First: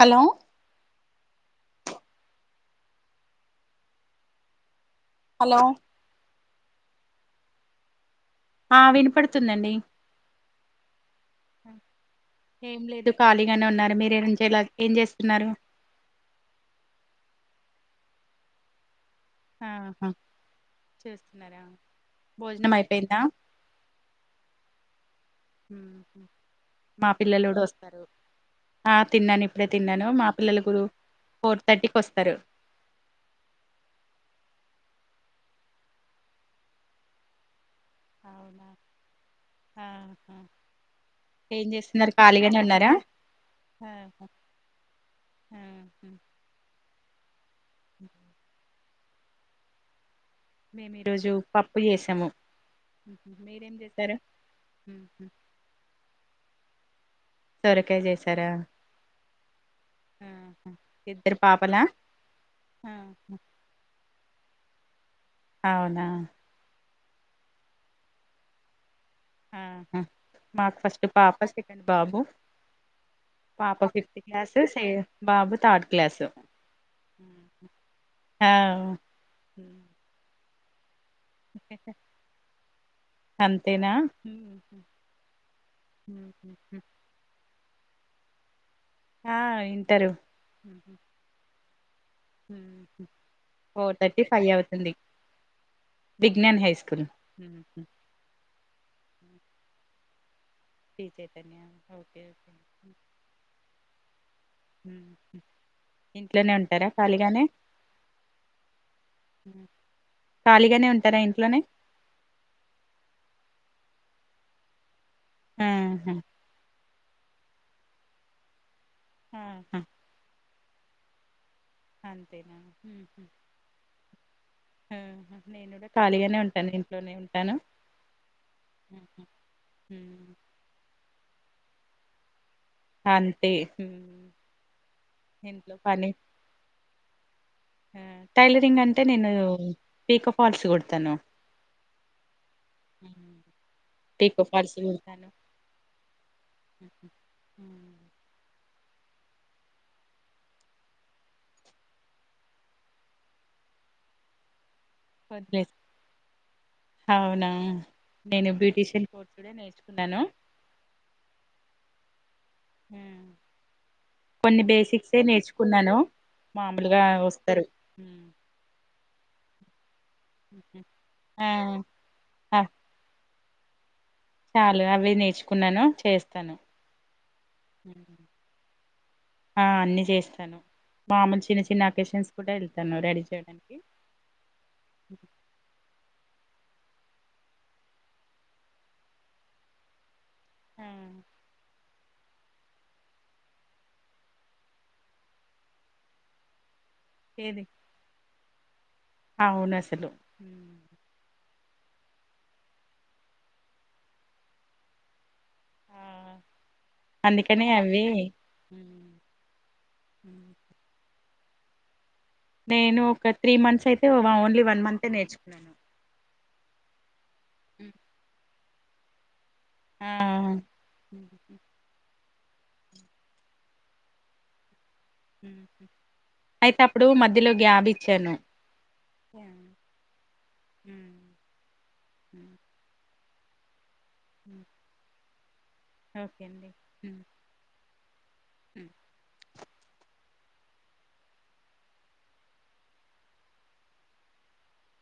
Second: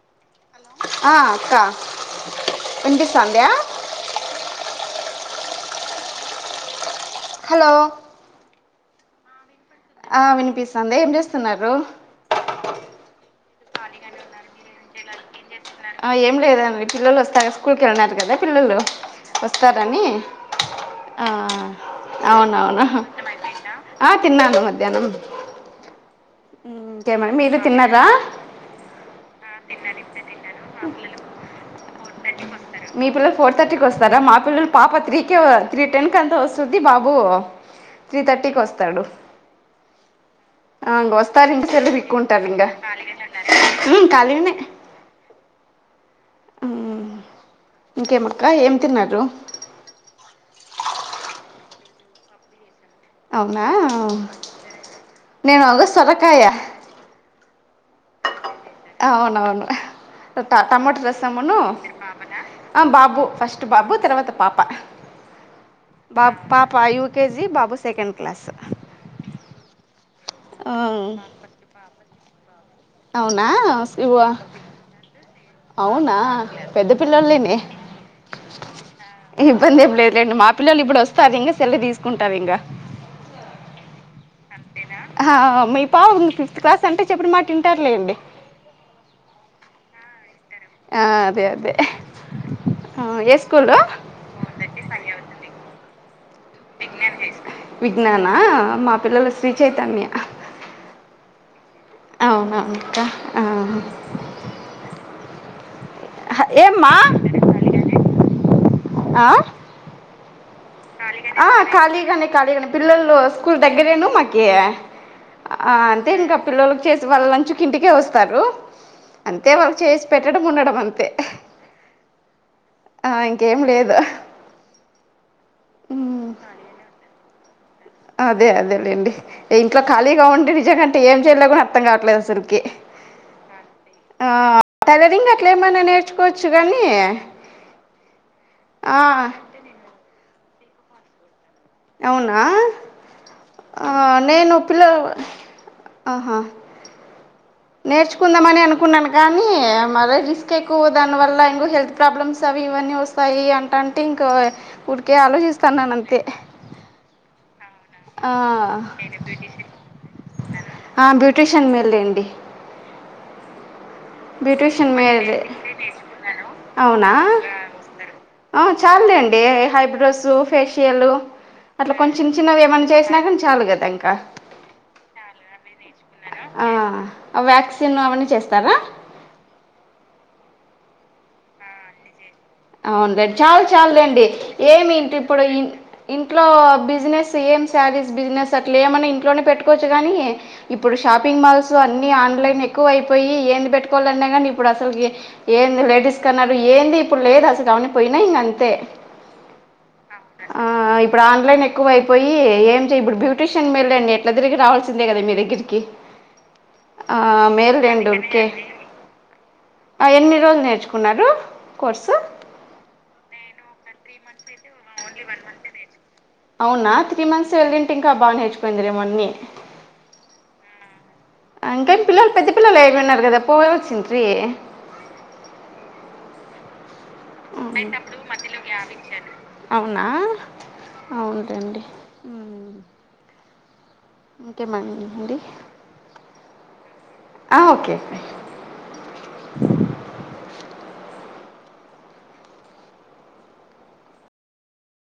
Hello hello ఆ.. అక్క వినిపిస్తోందా హలో హలో ఆ... వినపడుతుందండి ఆ వినిపిస్తంది ఏం చేస్తున్నారు. నేను ఇక్కడ నే ఉన్నాను మీరేమీ చేయలే ఎలాగూ ఏం చేస్తున్నారు ఏం లేదండి పిల్లలు వస్తారు స్కూల్ కెళ్ళినారు కదా పిల్లలు వస్తారని ఆహా ఆ చేస్తున్నారా భోజనం అవునవును అయిపోయిందా ఆ తిన్నాను మధ్యాహ్నం హ మా ఇంకేమన్నా మీరు పిల్లలుకూడా వస్తారు తిన్నారా ఆ తిన్నాను ఇప్పుడే తిన్నాను మా పిల్లలు గుడా ఫోర్త్ తట్టి కి వస్తారు మీ పిల్లలు ఫోర్ థర్టీకి వస్తారా మా పిల్లలు పాప త్రీ కే త్రీ టెన్ కల్లా వస్తుంది బాబు త్రీ థర్టీకి అవునా వస్తాడు ఆహా ఆ ఇంకా వస్తారు ఏం ఇంకా సల్ర చేస్తున్నారు దిక్కుంటారు ఖాళీగానే ఉన్నారా మ్మ్ ఆహా ఖాళీగానే ఆహా ఇంకేముక్క ఎం తిన్నారు మేము ఈరోజు పప్పు చేసాము అవునా మీరేం చేశారు ఉహు నేను ఆగస్టు వరకు కాయా సొరకాయ చేసారా అవునవును ఆహా టమాటో ఇద్దరు రసమును పాపలా బాబు ఫస్ట్ బాబు తర్వాత పాప అ హా అవునా మా పాప యూత్ కేజీ బాబు సెకండ్ క్లాస్ మ్మ్ హ్ ఆ, మాకు ఫస్ట్ పాప సెకండ్ బాబు అవునా పాప ఇవ ఫిఫ్త్ క్లాసు సేమ్ బాబు థర్డ్ అవునా క్లాసు పెద్ద పిల్లలేనే ఆ అవును ఇబ్బంది ఏం లేదులేండి మా పిల్లలు ఇప్పుడు వొస్ అంతేనా ఆ అమ్మాయి పావని ఫిఫ్త్ క్లాస్ అంటే చెప్పిన మాట తింటారు లేండి ఆ వింటరు ఆ అదే అదే ఆ, ఏ స్కూలు ఫోర్ థర్టీ ఫైవ్ అవుతుంది విజ్ఞాన్ హై స్కూల్ విజ్ఞానా మా పిల్లలు శ్రీ చైతన్య హ్ త అవునా అక్క ఆ ఇంట్లనే ఉంటారా ఏమ్మా ఖాళీగానే ఖాళీగానే ఉంటారా ఆ ఇంట్లోనే ఖాళీగానే ఖాళీగానే పిల్లలు స్కూల్ దగ్గ దగ్గరే ను మాకి ఆ అంతే ఆహా ఇంకా పిల్లల చేసి వాళ్ళంచు కి ఇంటికే వస్తారు అంతే వాళ్ళు ఆహా చేసి పెట్టడం ఉండడం అంతే అంతే ఆ ఆ ఇంకేం లేదు నేను ఖాళీగానే ఉంటా ఇంట్లోనే ఉ తను అదే అదేలేండి ఇంట్లో ఖాళీగా హ్మ్. ఉండి నిజంగంటే ప్రతి ఏం చెయలో కూడా అర్థం కావట్లేదు అస్సలు అర్థం కావట్లేదసలు అంతే టైలరింగ్ అట్లా ఇంట్లో ఏమైన్నా పని. నేర్చుకోవచ్చు కానీ ఆ! టైలరింగ్ ఆ అంటే నేను పీకో ఫాల్స్ కుడతాను అవునా హ్మ్. ఆ పీకో నేను ఫాల్స్ పిల్లలు కుడతాను. ఆహా హుహు. హ్మ్. నేర్చుకుందామనే అను అకున్నాను కానీ మల రిస్క్ ఎక్కువ దాని వల్ల ఇంకో హెల్త్ ప్రాబ్లమ్స్ అవి ఇవన్నీ వస్తాయి అంటంటే ఇంకా ఊరికే వదిలేసి ఆలోచిస్తాన్నాను అంతే అవునా! నేను బ్యూటీషియన్ కోర్స్ గూడా నేర్చుకున్నాను. ఆ బ్యూటిషిన్ నేర్చు లేండి హ్మ్. కొన్ని బ్యూటీషియన్ బేసిక్సే మేల్ నేర్చుకున్నాను మామూలుగా వస్తారు చాల్లెండీ ఐబ్రోస్ ఐబ్రోస్ హుహు. ఫేషియల్ ఆ! అట్లా కొంచెం చిన్న ఆ! చిన్నవి ఏమైనా చేసినా చాలు కదా చాలు అవే నేర్చుకున్నాను. చేస్తాను. వ్యాక్సిన్ హ్మ్. అవన్నీ చేస్తారా ఆ అన్ని చేస్తాను మాములు చిన్న చిన్న అకేషన్స్ కూడా వెళ్తాను రెడీ అవున్లే చాలు చేయడానికి చాలు లేండి ఏమి ఇంటి ఇప్పుడు ఇంట్లో బిజినెస్ ఏం శారీస్ బిజినెస్ అట్లా ఏమన్నా ఇంట్లోనే పెట్టుకోవచ్చు కానీ ఆ ఇప్పుడు షాపింగ్ మాల్స్ లో అ ఆన్లైన్ ఎక్కువ అయిపోయి ఏంది పెట్టుకోవాలన్నా కానీ ఇప్పుడు అసలు ఏ లేడీస్ కన్నారు ఏ ఇపులేద అని పోయినాయి ఇంకా అంతే అవునసలు ఎక్కువైపొయ్యి ఏం ఇప్పుడు బ్యూటీషిన్ మేలేండి ఎట్ల దిరిగి రావల్సిందేగదా మీ దెగ్గరికి ఆ ఆ అందుకనే మేల్ అవి రెండు ఓకే హ్మ్. ఆ ఎన్ని హ్మ్. రోజులు నేర్చుకున్నారు కొర్సు నేను ఒక త్రీ మంత్స్ అయితే ఓన్లీ వన్ మంతే నేర్చుకున్నా అవునా త్రీ మంత్స్ వెళ్లింటే ఇంకా బానేచ్ పొయిందరే మన్వి ఆ ఇంకా పిల్లలు పెద్ద పిల్లలు ఐగొనారు గదా పోవాల్సుంటిరి ఊహు యాహ్! అవునా హ్మ్. అవునుటండి హ్మ్. మ్మ్ హ్మ్. ఓకే మ అండి ఓకే అండి మ్మ్ ఆ, ఓకే ఓకే ఉ